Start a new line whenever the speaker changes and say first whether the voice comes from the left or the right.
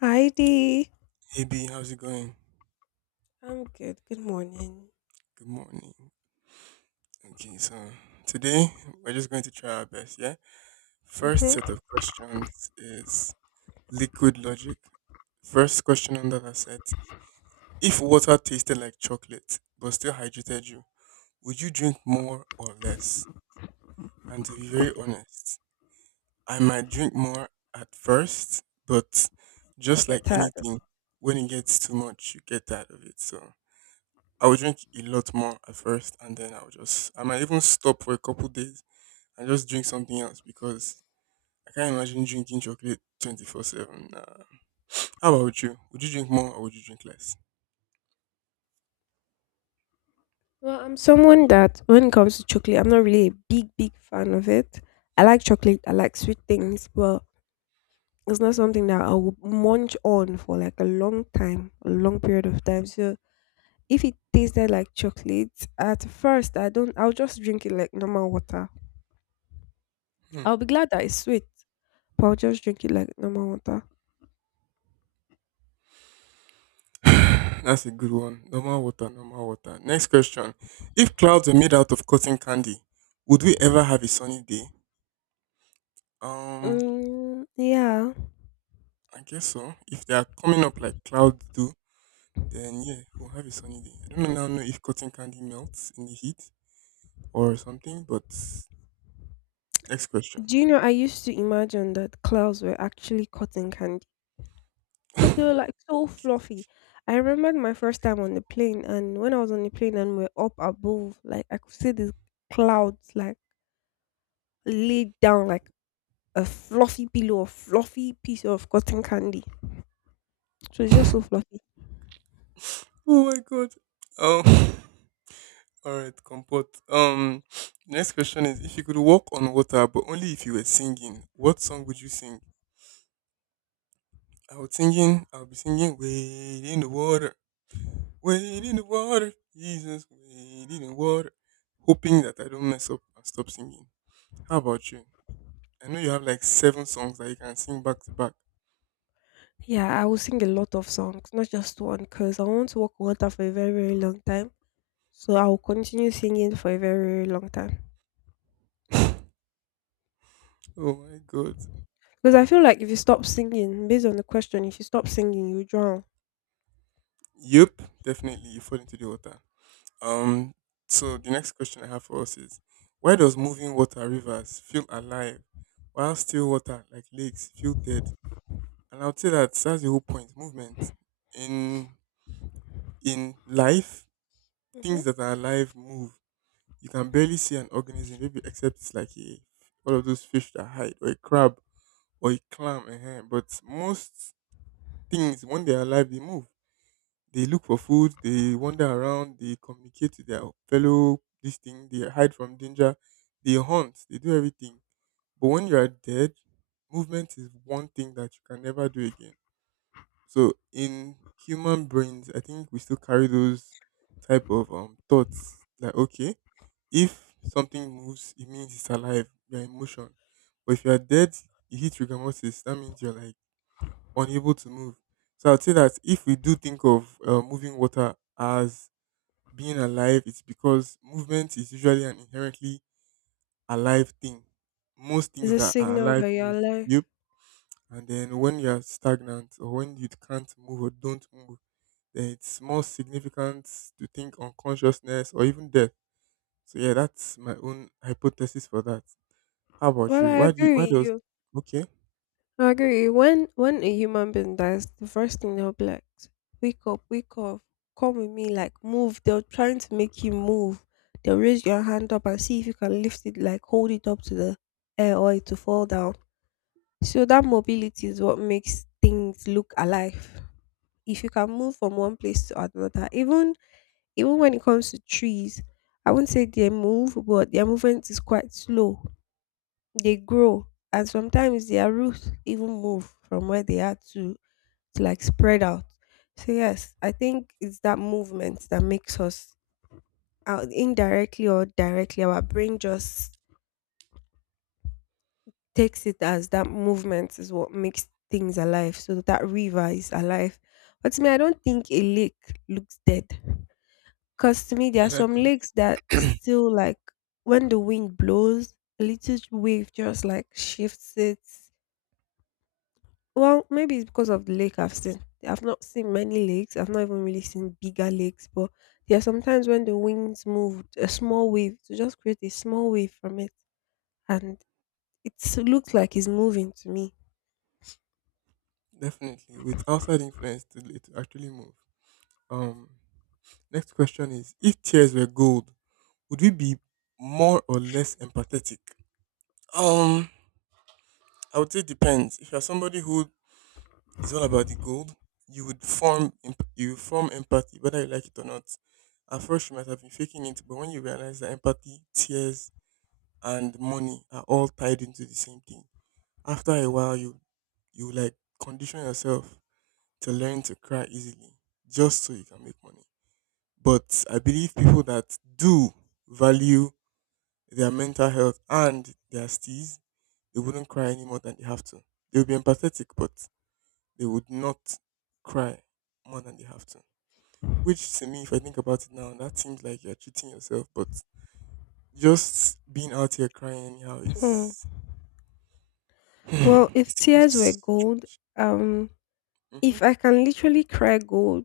left: Heidi.
right: Hey B, how's it going?
left: I'm good. Good morning.
right: Good morning. Okay, so today we're just going to try our best, yeah? First set
left: Mm-hmm.
right: of questions is liquid logic. First question under that set. If water tasted like chocolate but still hydrated you, would you drink more or less? And to be very honest, I might drink more at first, but
left: I'll
right: just like
left: get tired.
right: anything, when it gets too much, you get tired of it. So I would drink a lot more at first, and then I would just I might even stop for a couple days and just drink something else because I can't imagine drinking chocolate 24/7. Nah. How about you? Would you drink more or would you drink less?
left: Well, I'm someone that when it comes to chocolate, I'm not really a big, big fan of it. I like chocolate, I like sweet things, but it's not something that I will munch on for like a long time, a long period of time. So if it tasted like chocolate, at first I don't I'll just drink it like normal water.
right: Hmm.
left: I'll be glad that it's sweet, but I'll just drink it like normal water.
right: That's a good one. Normal water, normal water. Next question: If clouds were made out of cotton candy, would we ever have a sunny day? Um,
left: Mm, yeah.
right: I guess so. If they are coming up like clouds do, then yeah, we'll have a sunny day. I don't now know if cotton candy melts in the heat or something, but next question.
left: Do you know, I used to imagine that clouds were actually cotton candy because they were like so fluffy. I remembered my first time on the plane, and when I was on the plane and we're up above, like I could see these clouds like laid down like a fluffy pillow or fluffy piece of cotton candy. So it's just so fluffy.
right: Oh my god. Um. All right, comport. Next question is: If you could walk on water, but only if you were singing, what song would you sing? I was singing. I would be singing. Wade in the water. Wade in the water. Jesus. Wade in the water. Hoping that I don't mess up and stop singing. How about you? I know you have like seven songs that you can sing back to back.
left: Yeah, I will sing a lot of songs, not just one, because I want to walk on water for a very, very long time. So I will continue singing for a very, very long time.
right: Oh my god.
left: Because I feel like if you stop singing, based on the question, if you stop singing, you drown.
right: Yep. Definitely, you fall into the water. Um, so the next question I have for us is why does moving water rivers feel alive while still water like lakes feel dead? And I'll say that that's the whole point. Movement in in life,
left: hmm
right: things that are alive move. You can barely see an organism, maybe except it's like a all of those fish that hide, or a crab, or a clam. But most things, when they're alive, they move. They look for food, they wander around, they communicate to their fellow this thing, they hide from danger, they hunt, they do everything. But when you are dead, movement is one thing that you can never do again. So in human brains, I think we still carry those type of thoughts like okay, if something moves, it means it's alive, you're in motion. But if you are dead, you hit rigor mortis, that means you're like unable to move. So I'd say that if we do think of moving water as being alive, it's because movement is usually an inherently alive thing. Most
left: It's
right: things
left: a
right: that are
left: signal
right: alive
left: that you're
right: move.
left: alive.
right: Yep. And then when you're stagnant or when you can't move or don't move, then it's more significant to think on consciousness or even death. So yeah, that's my own hypothesis for that. How about
left: Well,
right: you?
left: I
right: Why do you, why
left: agree with
right: does
left: you.
right: okay?
left: I agree with you. When a human being dies, the first thing they'll be like, wake up, come with me, like move." They're trying to make you move. They'll raise your hand up and see if you can lift it, like hold it up to the air or it to fall down. So that mobility is what makes things look alive. If you can move from one place to another, even when it comes to trees, I wouldn't say they move, but their movement is quite slow. They grow, and sometimes their roots even move from where they are to like spread out. So, yes, I think it's that movement that makes us out indirectly or directly. Our brain just takes it as that movement is what makes things alive. So, that river is alive. But to me, I don't think a lake looks dead. Cause to me, there
right: Yeah,
left: are
right: that
left: some
right: do
left: lakes that still like when the wind blows, a little wave just like shifts it. Well, maybe it's because of the lake I've seen. I've not seen many lakes. I've not even really seen bigger lakes, but there are sometimes when the winds move, a small wave to just create a small wave from it, and it looks like it's moving to me.
right: it. Definitely. With outside influence to actually move. Um, next question is: If tears were gold, would we be more or less empathetic? Um, I would say it depends. If you're somebody who is all about the gold, you form empathy, whether you like it or not. At first, you might have been faking it, but when you realize that empathy, tears, and money are all tied into the same thing, after a while, you like condition yourself to learn to cry easily, just so you can make money. But I believe people that do value their mental health and their steez, they wouldn't cry any more than they have to. They would be empathetic, but they would not cry more than they have to. Which to me, if I think about it now, that seems like you're treating yourself, but just being out here crying anyhow
left: Hmm.
right: is
left: Well, if
right: it
left: tears were
right: seems
left: gold,
right: strange.
left: um, if I can literally cry gold,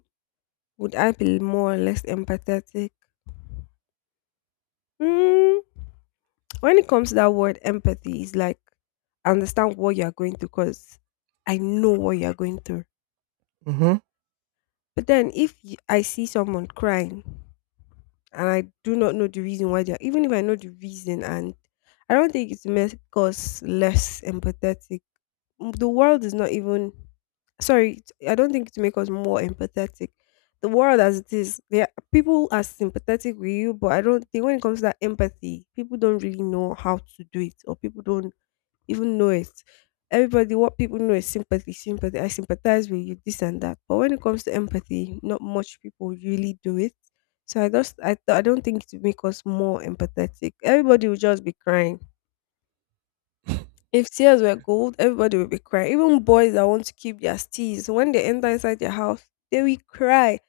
left: would I be more or less empathetic? Mm, when it comes to that word empathy, it's like I understand what you're going through because I know what you're going through.
right: Mm-hmm. Mm-hmm.
left: But then if I see someone crying and I do not know the reason why they're, even if I know the reason, and I don't think it's make us less empathetic. Mm, the world is not even, sorry, I don't think it's make us more empathetic. The world as it is, yeah, people are sympathetic with you, but I don't think when it comes to that empathy, people don't really know how to do it, or people don't even know it. Everybody, what people know is sympathy, sympathy. I sympathize with you, this and that. But when it comes to empathy, not much people really do it. So I I don't think it will make us more empathetic. Everybody will just be crying. If tears were gold, everybody would be crying. Even boys that want to keep their steeds, when they enter inside their house, they will cry.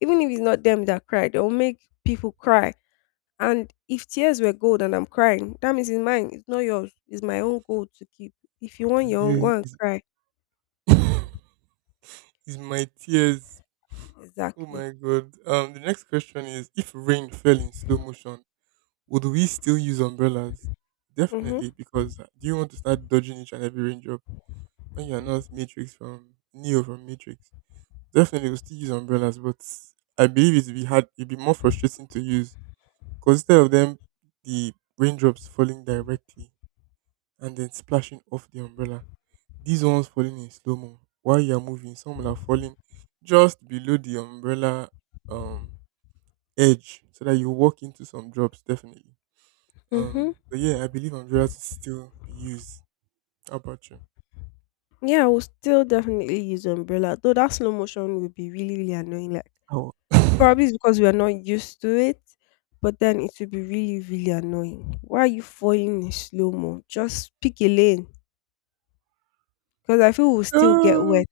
left: Even if it's not them that cry, they will make people cry. And if tears were gold and I'm crying, that means it's mine. It's not yours. It's my own gold to keep. If you want your own,
right: Abu
left: go and
right: is
left: cry.
right: is my tears. Oh
left: Exactly.
right: my god. Um, the next question is if rain fell in slow motion, would we still use umbrellas?
left: Mm-hmm.
right: Definitely, because do you want to start dodging each and every raindrop when you are not Matrix from Neo from Matrix? Definitely, we'll still use umbrellas, but I believe it'd be hard. It'd be more frustrating to use because instead of them, the raindrops falling directly and then splashing off the umbrella, these ones falling in slow mo while you are moving. Some will are falling just below the umbrella um edge so that you walk into some drops. Definitely.
left: Mm-hmm.
right: But yeah, I believe Andrea to still be used. How about you?
left: Yeah, I will still definitely use umbrella. Though that slow motion would be really, really annoying. Like
right: Oh,
left: probably it's because we are not used to it. But then it would be really, really annoying. Why are you falling in slow mo? Just pick a lane. Because I feel we'll still get
right: ah,
left: wet.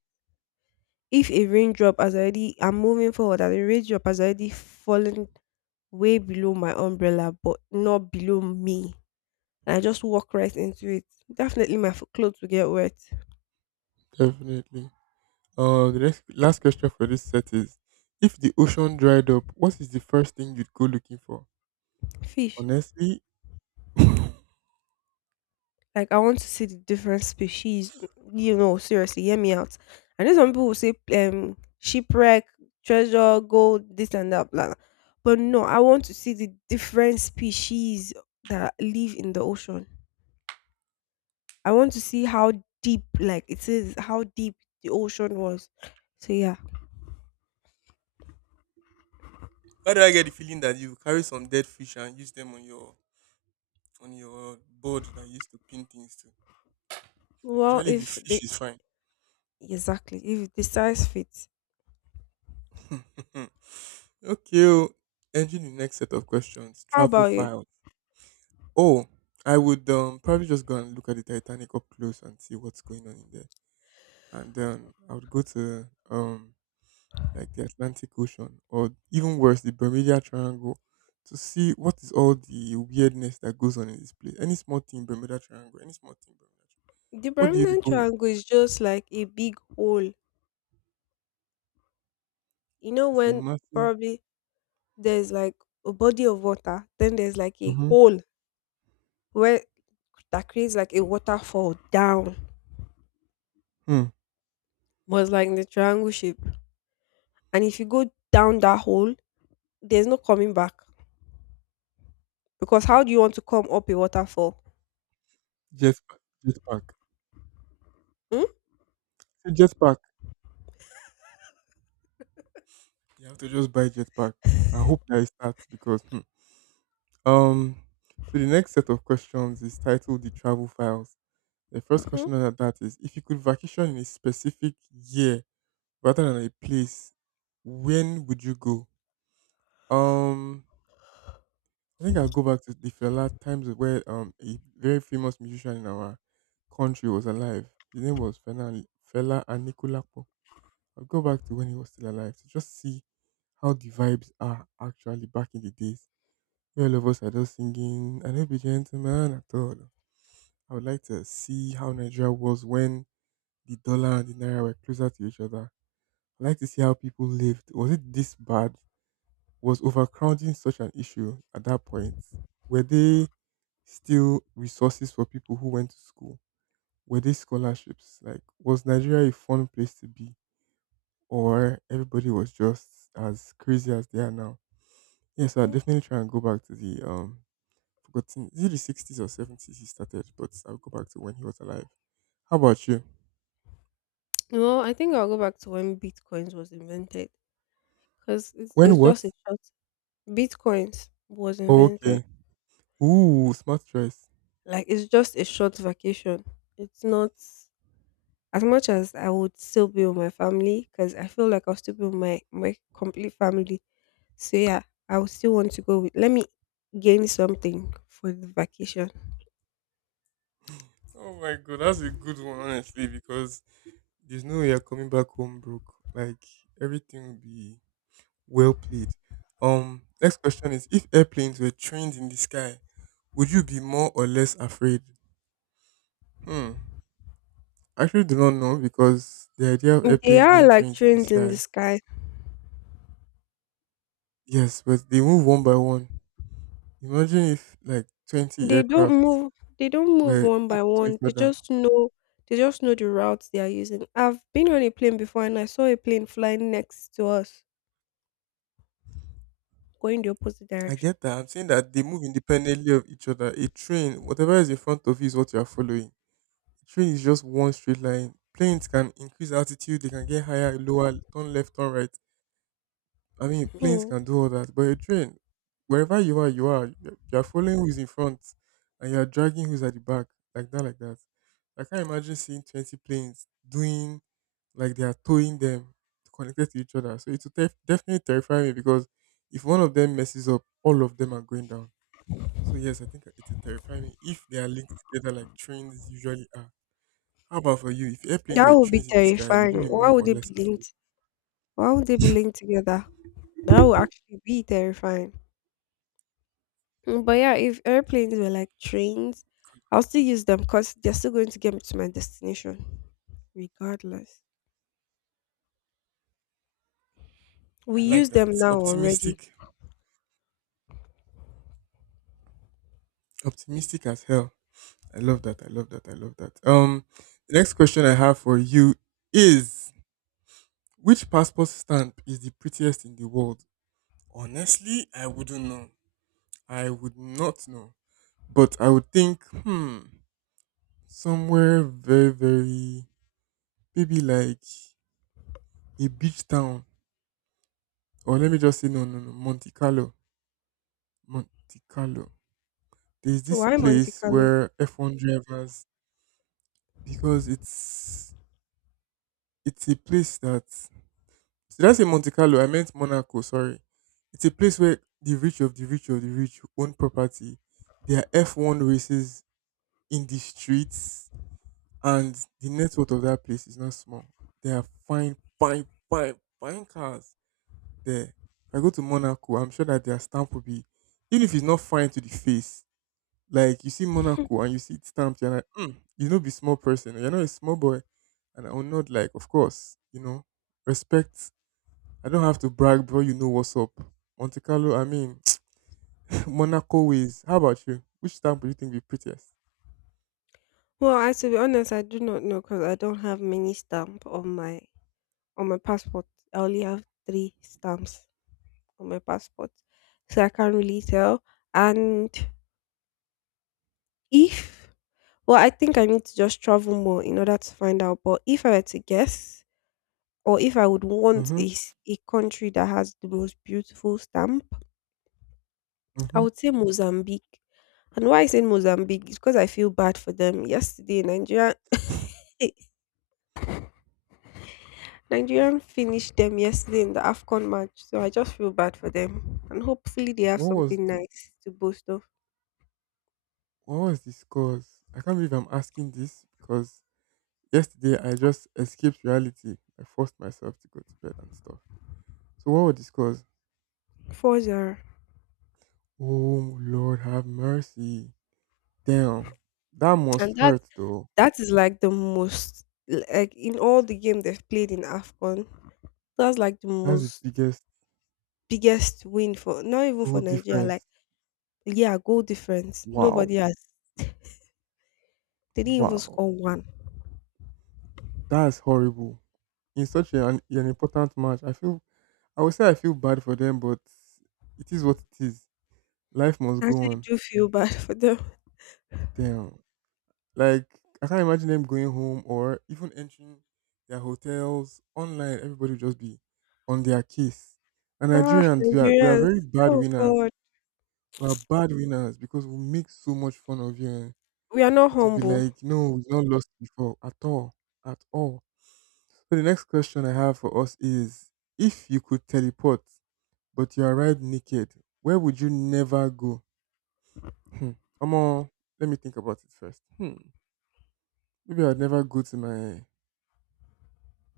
left: If a raindrop has already I'm moving forward and a raindrop has already fallen way below my umbrella but not below me, and I just walk right into it, definitely my clothes will get wet.
right: definitely. The next last question for this set is: If the ocean dried up, what is the first thing you'd go looking for?
left: Fish.
right: Honestly, why
left: Like I want to see the different species. You know, seriously, hear me out. I know some people will say shipwreck, treasure, gold, this and that, blah blah. But no, I want to see the different species that live in the ocean. I want to see how deep, like it is, how deep the ocean was. So yeah.
right: do I get the feeling that you carry some dead fish and use them on your board that you used to pin things to?
left: Well,
right: Especially if the
left: if
right: fish
left: the
right: is fine.
left: exactly if the size fits,
right: Okay, oh. Entering the next set of questions:
left: how
right: travel
left: about you?
right: files. Oh, I would probably just go and look at the Titanic up close and see what's going on in there. And then I would go to like the Atlantic Ocean or even worse the Bermuda Triangle to see what is all the weirdness that goes on in this place. Any small thing Bermuda Triangle, any small thing Bermuda Triangle.
left: The
right: What do you
left: Bermuda
right: people?
left: Triangle is just like a big hole. You know,
right: It's a
left: when
right: massive
left: probably there's like a body of water, then there's like a
right: mm-hmm,
left: hole where that creates like a waterfall down.
right: hmm,
left: Was like in the triangle shape, and if you go down that hole, there's no coming back because how do you want to come up a waterfall?
right: jet pa- jet pack.
left: Mm?
right: So jet pack. You have to just buy jet pack. I hope that it starts because um so the next set of questions is titled The Travel Files. The first
left: Hmm.
right: question under that is if you could vacation in a specific year rather than a place, when would you go? Um, I think I'll go back to the Fela times where a very famous musician in our country was alive. His name was Fela, Fela Anikulapo. I'll go back to when he was still alive to just see how the vibes are actually back in the days. Where all of us are just singing, I don't be gentleman at all. I would like to see how Nigeria was when the dollar and the naira were closer to each other. I like to see how people lived. Was it this bad? Was overcrowding such an issue at that point? Were they still resources for people who went to school? Were they scholarships? Like, was Nigeria a fun place to be? Or everybody was just as crazy as they are now? Yeah, so I'll definitely try and go back to the forgotten is it the 60s or 70s he started, but I'll go back to when he was alive. How about you?
left: No, I think I'll go back to when bitcoins was invented because it's,
right: When
left: it's
right: what?
left: just a short bitcoins was
right: Oh,
left: invented.
right: okay. Ooh, smart choice.
left: Like it's just a short vacation. It's not as much as I would still be with my family because I feel like I'll still be with my complete family. So yeah, I would still want to go with. Let me gain something for the vacation.
right: Oh my god, that's a good one, honestly, because there's no way you're coming back home broke. Like everything will be well played. Next question is: If airplanes were trained in the sky, would you be more or less afraid? Hmm. I actually do not know because the idea of
left: They
right: airplanes
left: are
right: being
left: like
right: trained in the
left: trains in the
right: sky,
left: sky.
right: yes, but they move one by one. Imagine if like 20
left: They don't
right: aircraft
left: move they don't move
right: were
left: one by
right: hooked to each
left: one. They
right: other.
left: just know they just know the routes they are using. I've been on a plane before and I saw a plane flying next to us, going the opposite
right: I
left: direction.
right: get that. I'm saying that they move independently of each other. A train, whatever is in front of you, is what you are following. A train is just one straight line. Planes can increase altitude, they can get higher, lower, turn left, turn right. I mean, planes
left: Hmm.
right: can do all that. But a train, wherever you are, you are. You are following who's in front and you are dragging who's at the back. Like that, like that. I can't imagine seeing 20 planes doing like they are towing them connected to each other. So it will definitely terrify me because if one of them messes up, all of them are going down. So yes, I think it's a terrifying if they are linked together like trains usually are. How about for you? If airplanes
left: That
right: were
left: would be
right: trains in the sky, would you
left: terrifying.
right: be
left: Why
right: more
left: would
right: or
left: they
right: less
left: be
right: afraid?
left: linked? Why would they be linked together? That would actually be terrifying. Mm, but yeah, if airplanes were like trains, I'll still use them because they're still going to get me to my destination, regardless. We
right: I like
left: use them
right: that.
left: now already.
right: Optimistic, optimistic as hell. I love that. I love that. I love that. The next question I have for you is: Which passport stamp is the prettiest in the world? Honestly, I wouldn't know. I would not know. But I would think, hmm, somewhere very, very maybe like a beach town. Or let me just say, no, no, no, Monte Carlo. Monte Carlo. There's
left: So
right: this
left: why Monte
right: place
left: Carlo?
right: where F1 drivers, because it's a place that, did I say Monte Carlo? I meant Monaco, sorry. It's a place where the rich of the rich of the rich own property. There are F1 races in the streets, and the net worth of that place is not small. There are fine, fine, fine, fine cars there. If I go to Monaco, I'm sure that their stamp will be even if it's not fine to the face. Like you see Monaco and you see it stamped, you're like, mm, be small person. You're not a small boy. And I will not like, of course, respect. I don't have to brag bro. You know what's up. Monte Carlo, I mean, Monaco ways. How about you? Which stamp do you think be prettiest?
left: Well, I to be honest, I do not know because I don't have many stamp on my passport. I only have 3 stamps on my passport, so I can't really tell. And if well, I think I need to just travel more in order to find out, but if I were to guess or if I would want
right: Mm-hmm.
left: a s a country that has the most beautiful stamp, I
right: Mm-hmm.
left: would say Mozambique. And why I say Mozambique is because I feel bad for them. Yesterday, Nigeria Nigerian finished them yesterday in the AFCON match, so I just feel bad for them. And hopefully they have
right: What was
left: something
right: the
left: nice to boast of.
right: what was the scores? I can't believe I'm asking this because yesterday I just escaped reality. I forced myself to go to bed and stuff. So what were the scores?
left: 4-0.
right: Oh Lord have mercy. Damn, that must
left: And that
right: hurt though.
left: that is like the most, like in all the game they've played in AFCON, that's like the
right: That's the
left: most
right: biggest
left: biggest win for not even
right: goal
left: for Nigeria, like
right: difference.
left: yeah, goal difference.
right: Wow,
left: Nobody has they didn't even
right: wow,
left: score one.
right: that's horrible. In such an important match, I feel I would say I feel bad for them, but it is what it is. Life must
left: I
right: go
left: actually
right: on.
left: do feel bad for them.
right: Damn, like I can't imagine them going home or even entering their hotels online. Everybody will just be on their case. And
left: Ah,
right: Nigerians, we are very
left: Nigerians.
right: bad
left: Oh
right: winners.
left: God.
right: We are bad winners because we make so much fun of you. Eh.
left: We are not
right: It would be
left: humble.
right: like, no, we've not lost before at all, at all. So the next question I have for us is, if you could teleport, but you arrived naked, where would you never go? Hmm. Omo, let me think about it first. Hmm. Maybe I'd never go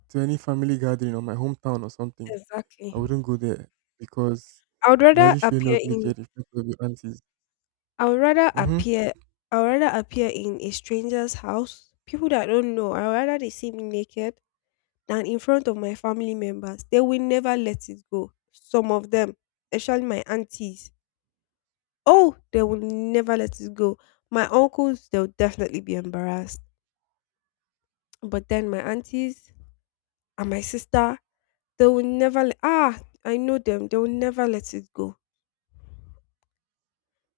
right: to any family gathering or my hometown or something.
left: Exactly.
right: I wouldn't go there because
left: I would rather
right: imagine showing
left: appear
right: up
left: in
right: naked in front of your aunties.
left: I would rather
right: Mm-hmm.
left: appear I would rather appear in a stranger's house, people that I don't know. I would rather they see me naked than in front of my family members. They will never let it go. Some of them, especially my aunties. Oh, they will never let it go. My uncles, they'll definitely be embarrassed. But then my aunties and my sister, they will never let, ah, I know them. They will never let it go.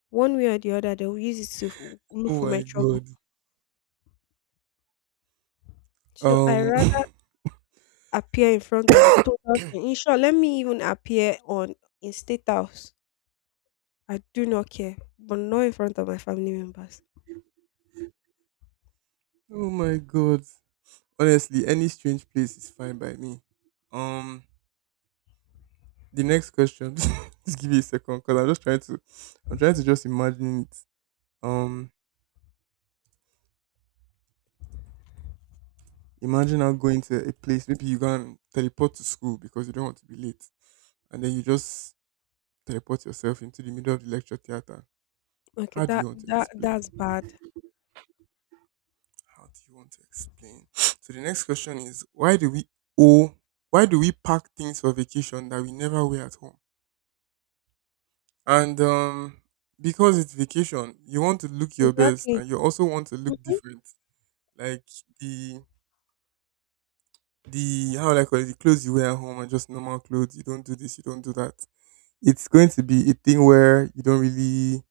left: One way or the other, they'll use it to look
right: Oh
left: for my
right: my
left: trouble.
right: god.
left: So I
right: Um.
left: rather appear in front of a total stran In short, let me even appear on in state house. I do not care, but not in front of my family members.
right: Oh my god. Honestly, any strange place is fine by me. Um, the next question. Just give me a second, cause I'm trying to just imagine it. Um, Imagine now going to a place. Maybe you can teleport to school because you don't want to be late, and then you just teleport yourself into the middle of the lecture theater.
left: Okay,
right: How do
left: that
right: you want to
left: that that's
right: explain?
left: bad.
right: How do you want to explain? So the next question is why do we owe? Why do we pack things for vacation that we never wear at home? And because it's vacation, you want to look your best,
left: Exactly.
right: and you also want to look
left: Mhm.
right: different. Like the the how will I call it, the clothes you wear at home are just normal clothes. You don't do this, you don't do that. It's going to be a thing where you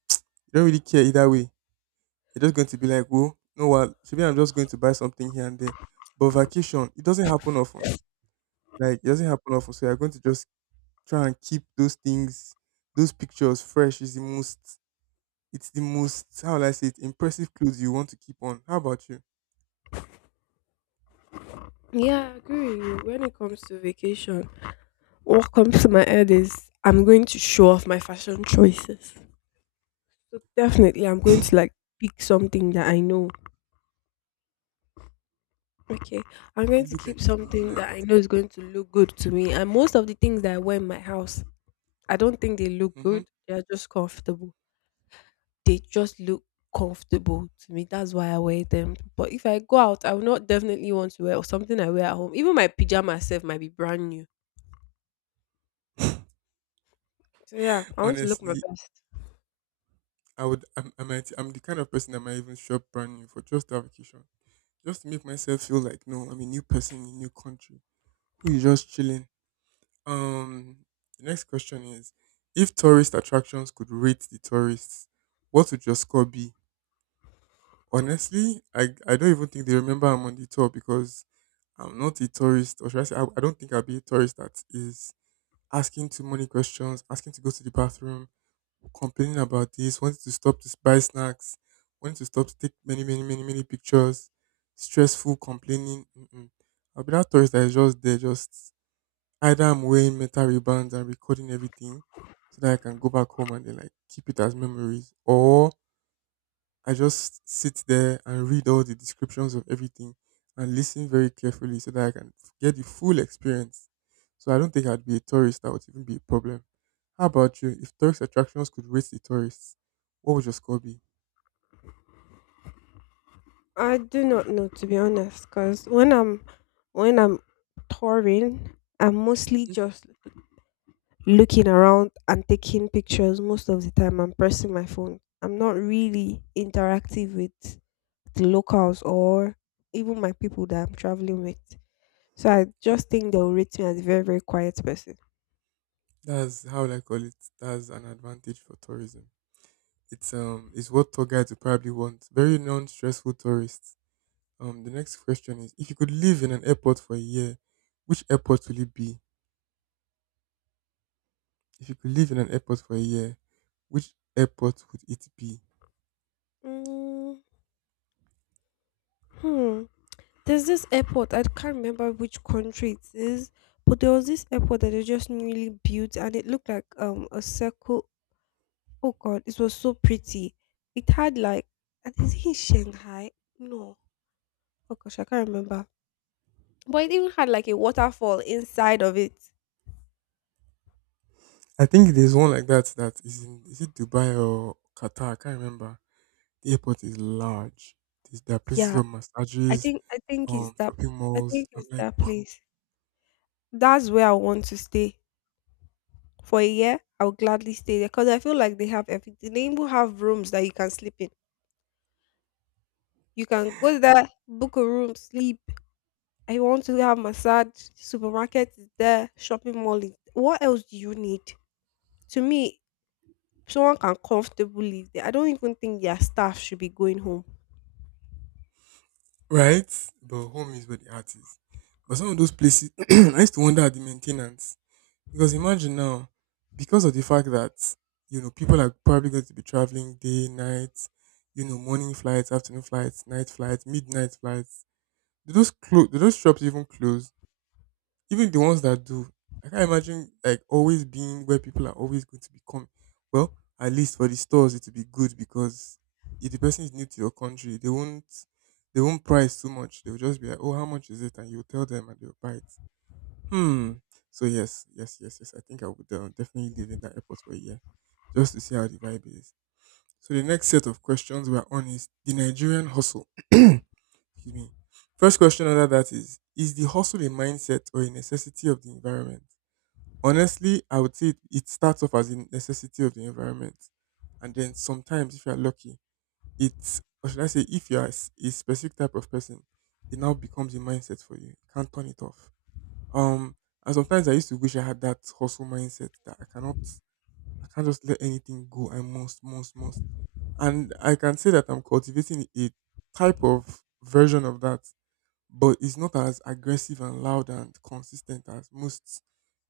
right: don't really care either way. You're just going to be like, well, you know what? Maybe I'm just going to buy something here and there. But vacation, it doesn't happen often. Like it doesn't happen often. So you're going to just try and keep those things, those pictures fresh is the most. It's the most, how will I say it, impressive clothes you want to keep on. How about you?
left: Yeah, I agree with you. When it comes to vacation, what comes to my head is I'm going to show off my fashion choices. So definitely, I'm going to like pick something that I know. Okay, I'm
right: We
left: going to
right: look
left: keep
right: extremely
left: something that I
right: nice.
left: know is going to look good to me. And most of the things that I wear in my house I don't think they look
right: Hmm.
left: good. They're just comfortable. They just look comfortable to me. That's why I wear them. But if I go out, I will not definitely want to wear or something I wear at home. Even my pajama self might be brand new. So yeah, I want to look my
right: Honestly,
left: best.
right: I would. I'm, I might. I'm the kind of person that might even shop brand new for just a vacation, just to make myself feel like no, I'm a new person in a new country who is just chilling. Um, the next question is, if tourist attractions could rate the tourists, what would your score be? Honestly, I don't even think they remember I'm on the tour because I'm not a tourist, or should I say, I don't think I'll be a tourist that is asking too many questions, asking to go to the bathroom, complaining about this, wanting to stop to buy snacks, wanting to stop to take many, many, many, many pictures, stressful complaining. Mm-mm. I'll be that tourist that is just there, just either I'm wearing metal ribbons and recording everything so that I can go back home and then like keep it as memories, or I just sit there and read all the descriptions of everything and listen very carefully so that I can get the full experience. So I don't think I'd be a tourist that would even be a problem. How about you? If tourist attractions could rate the tourists, what would your score be?
left: I do not know, to be honest, because when I'm touring, I'm mostly
right: Mhm.
left: just looking around and taking pictures most of the time. I'm pressing my phone. I'm not really interactive with the locals or even my people that I'm traveling with. So I just think they'll rate me as a very, very quiet person.
right: That's how I call it. That's an advantage for tourism. It's what tour guides would probably want. Very non-stressful tourists. The next question is: if you could live in an airport for a year, which airport will it be? If you could live in an airport for a year, which airport would it be?
left: Mm, hmm. There's this airport, I can't remember which country it is, but there was this airport that they just newly built and it looked like a circle. Oh god, it was so pretty. It had like I think it's in Shanghai. No. Oh gosh, I can't remember. But it even had like a waterfall inside of it.
right: I think there's one like that that is in, is it Dubai or Qatar? I can't remember. The airport is large. There's, there are places
left: Yeah.
right: for
left: I
right: massages,
left: think I think it's that
right: shopping
left: I
right: malls.
left: think
right: I'm
left: it's
right: like,
left: that
right: "Wha-"
left: place. That's where I want to stay for a year. I'll gladly stay there because I feel like they have everything. They even have rooms that you can sleep in. You can go there, book a room, sleep. I want to have massage. Supermarket is there. Shopping mall is. What else do you need? To me, someone can comfortably live there. I don't even think their staff should be going home.
right: right? But home is where the heart is. But some of those places, I used to wonder at the maintenance because imagine now, because of the fact that you know people are probably going to be traveling day, night, you know, morning flights, afternoon flights, night flights, midnight flights. Do those close? Do those shops even close? Even the ones that do, I can't imagine like always being where people are always going to be coming. Well, at least for the stores, it will be good because if the person is new to your country, they won't price too much. They'll just be like, "Oh, how much is it?" And you'll tell them, and they'll buy it. Hmm. So yes, yes, yes, yes. I think I would, definitely live in that airport for a year just to see how the vibe is. So the next set of questions were on is the Nigerian hustle. Excuse me. First question under that is: is the hustle a mindset or a necessity of the environment? Honestly, I would say it starts off as a necessity of the environment. And then sometimes, if you're lucky, it's, or should I say, if you're a specific type of person, it now becomes a mindset for you. You can't turn it off. Um, and sometimes I used to wish I had that hustle mindset that I can't just let anything go. I must, must. And I can say that I'm cultivating a type of version of that, but it's not as aggressive and loud and consistent as most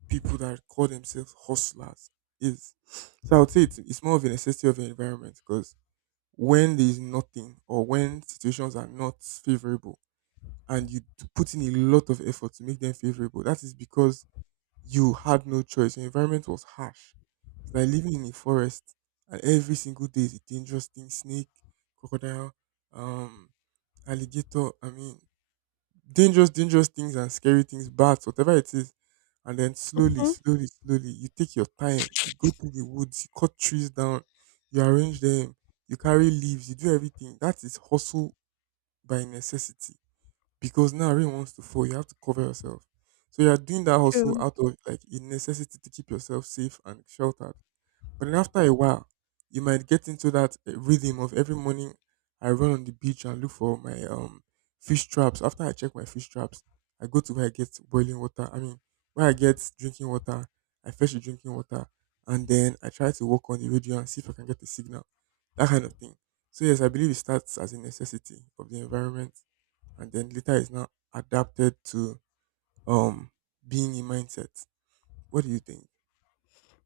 right: people that call themselves hustlers is. So I would say it's more of a necessity of an environment because when there is nothing or when situations are not favorable and you put in a lot of effort to make them favorable, that is because you had no choice. Your environment was harsh. It's like living in a forest and every single day is a dangerous thing: snake, crocodile, um, alligator. I mean, dangerous, dangerous things and scary things, bats, whatever it is. And then slowly,
left: hmm
right: slowly, slowly, you take your time. You go through the woods, you cut trees down, you arrange them, you carry leaves, you do everything. That is hustle by necessity. Because now rain wants to fall, you have to cover yourself. So you are doing that hustle
left: True.
right: out of like a necessity to keep yourself safe and sheltered. But then after a while, you might get into that rhythm of every morning I run on the beach and look for my fish traps. After I check my fish traps, I go to where I get boiling water. I mean, where I get drinking water, I fetch the drinking water, and then I try to work on the radio and see if I can get a signal. That kind of thing. So yes, I believe it starts as a necessity of the environment, and then later is now adapted to um being a mindset. What do you think?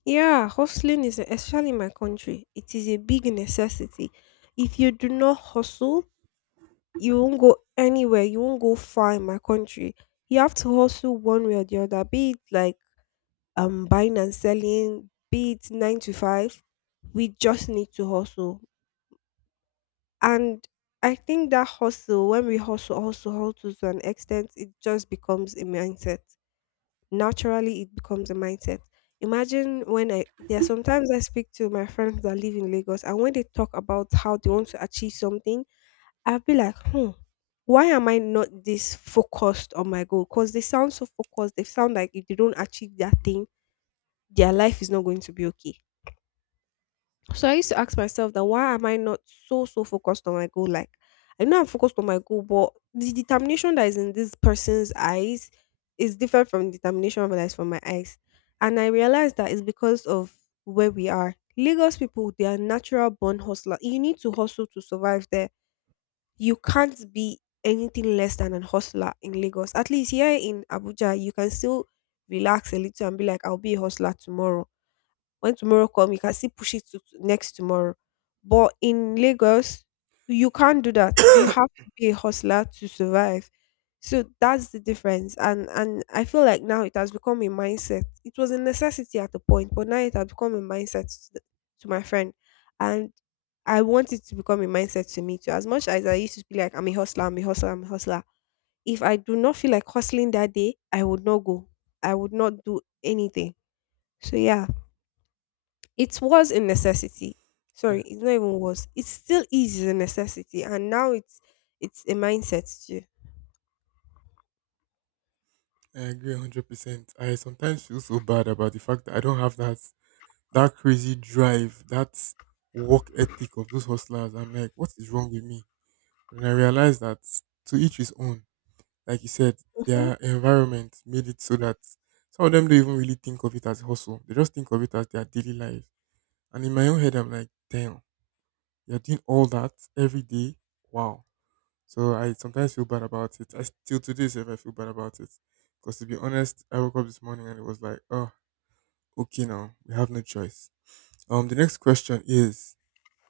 left: Yeah, hustling is, especially in my country, it is a big necessity. If you do not hustle, you won't go anywhere, you won't go far in my country. You have to hustle one way or the other, be it like buying and selling, be it nine to five. We just need to hustle. And I think that hustle, when we hustle, hustle, hustle to an extent, it just becomes a mindset. Naturally, it becomes a mindset. Imagine when I there are sometimes I speak to my friends that live in Lagos, and when they talk about how they want to achieve something, I'll be like, hmm, why am I not this focused on my goal? Because they sound so focused. They sound like if they don't achieve that thing, their life is not going to be okay. So I used to ask myself that why am I not so so focused on my goal? Like I know I'm focused on my goal, but the determination that is in this person's eyes is different from the determination that is from my eyes. And I realized that it's because of where we are. Lagos people, they are natural born hustler. You need to hustle to survive there. You can't be anything less than an hustler in Lagos. At least here in Abuja, you can still relax a little and be like, I'll be a hustler tomorrow. When tomorrow come, you can still push it to next tomorrow. But in Lagos, you can't do that. You have to be a hustler to survive. So that's the difference. And I feel like now it has become a mindset. It was a necessity at the point, but now it has become a mindset to, to my friend. And I want it to become a mindset to me too. As much as I used to be like, I'm a hustler, I'm a hustler, I'm a hustler. If I do not feel like hustling that day, I would not go. I would not do anything. So yeah. It was a necessity. Sorry, it's not even was. It still is a necessity, and now it's a mindset too.
right: I agree 100%. I sometimes feel so bad about the fact that I don't have that crazy drive, that work ethic of those hustlers. I'm like, what is wrong with me? But then I realized that to each his own. Like you said,
left: Mhm.
right: their environment made it so that some of them don't even really think of it as hustle. They just think of it as their daily life. And in my own head, I'm like, damn, you're doing all that every day. Wow. So I sometimes feel bad about it. I still today sef I feel bad about it. Because to be honest, I woke up this morning and it was like, oh, okay now. We have no choice. The next question is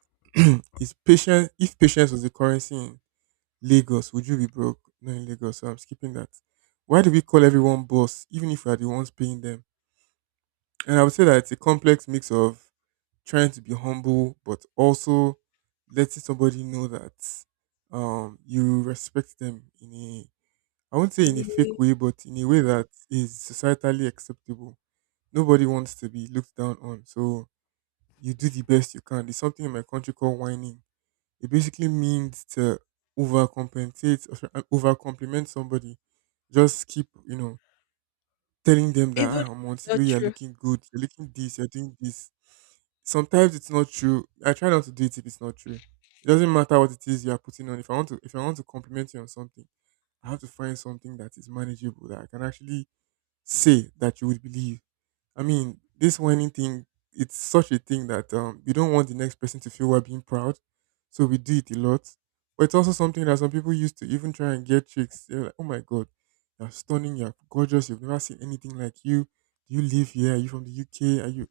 right: is patient if patience was the currency in Lagos, would you be broke? Not in Lagos, so I'm skipping that. Why do we call everyone boss, even if we are the ones paying them? And I would say that it's a complex mix of trying to be humble, but also letting somebody know that you respect them in a, I won't say
left: In
right: in a
left: a way.
right: fake way, but in a way that is societally acceptable. Nobody wants to be looked down on. So you do the best you can. There's something in my country called whining. It basically means to overcompensate or overcompliment somebody. Just keep, you know, telling them that
left: Even if
right: ah, I'm on
left: it's not
right: way you're
left: true.
right: looking good, you're looking this, you're doing this. Sometimes it's not true. I try not to do it if it's not true. It doesn't matter what it is you are putting on. If I want to compliment you on something I have to find something that is manageable that I can actually say that you would believe. I mean, this whining thing, it's such a thing that we don't want the next person to feel we're being proud. So we do it a lot. But it's also something that some people used to even try and get chicks. They're like, oh my God, you're stunning, you're gorgeous, you've never seen anything like you. Do you live here? Are you from the UK? Are you?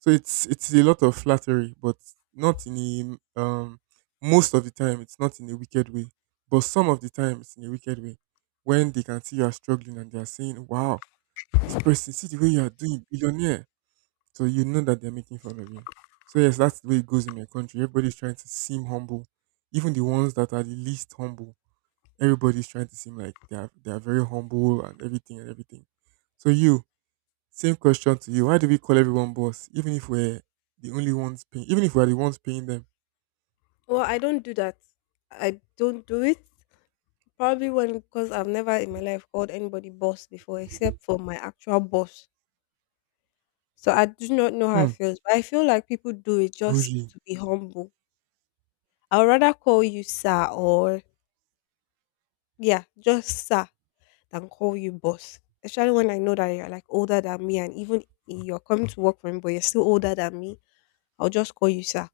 right: So it's a lot of flattery, but not in a most of the time it's not in a wicked way, but some of the time it's in a wicked way when they can see you are struggling and they are saying, "Wow, this person see the way you are doing, billionaire." So you know that they're making fun of you. So yes, that's the way it goes in my country. Everybody's trying to seem humble, even the ones that are the least humble. Everybody's trying to seem like they are very humble and everything and everything. So you same question to you. Why do we call everyone boss, even if we're the only ones paying? Even if we're the ones paying them?
left: Well, I don't do that. I don't do it. Probably when because I've never in my life called anybody boss before, except for my actual boss. So I do not know how
right: Hmm.
left: it feels. But I feel like people do it just
right: Bougie.
left: to be humble. I'd rather call you sir, or yeah, just sir than call you boss. Especially when I know that you're like older than me, and even you're coming to work for me, but you're still older than me. I'll just call you sir.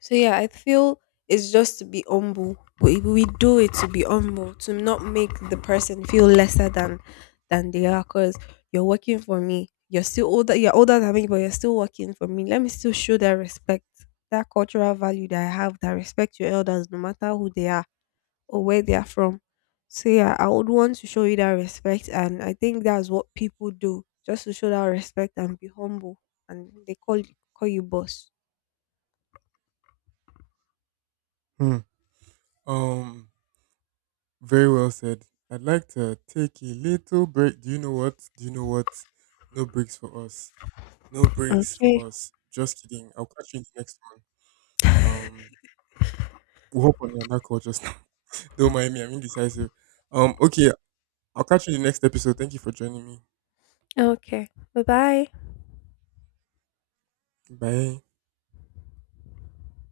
left: So yeah, I feel it's just to be humble. We do it to be humble, to not make the person feel lesser than they are. Cause you're working for me. You're still older. You're older than me, but you're still working for me. Let me still show that respect, that cultural value that I have, that I respect your elders, no matter who they are or where they are from. So yeah, I would want to show you that respect, and I think that's what people do, just to show that respect and be humble, and they call you boss.
right: Hmm. Um. Very well said. I'd like to take a little break. Do you know what? Do you know what? No breaks for us. No breaks
left: Okay.
right: for us. Just kidding. I'll catch you in the next one. We'll hop on another call just now. Don't mind me. I'm indecisive. Okay. I'll catch you in the next episode. Thank you for joining me.
left: Okay. Bye bye.
right: Bye.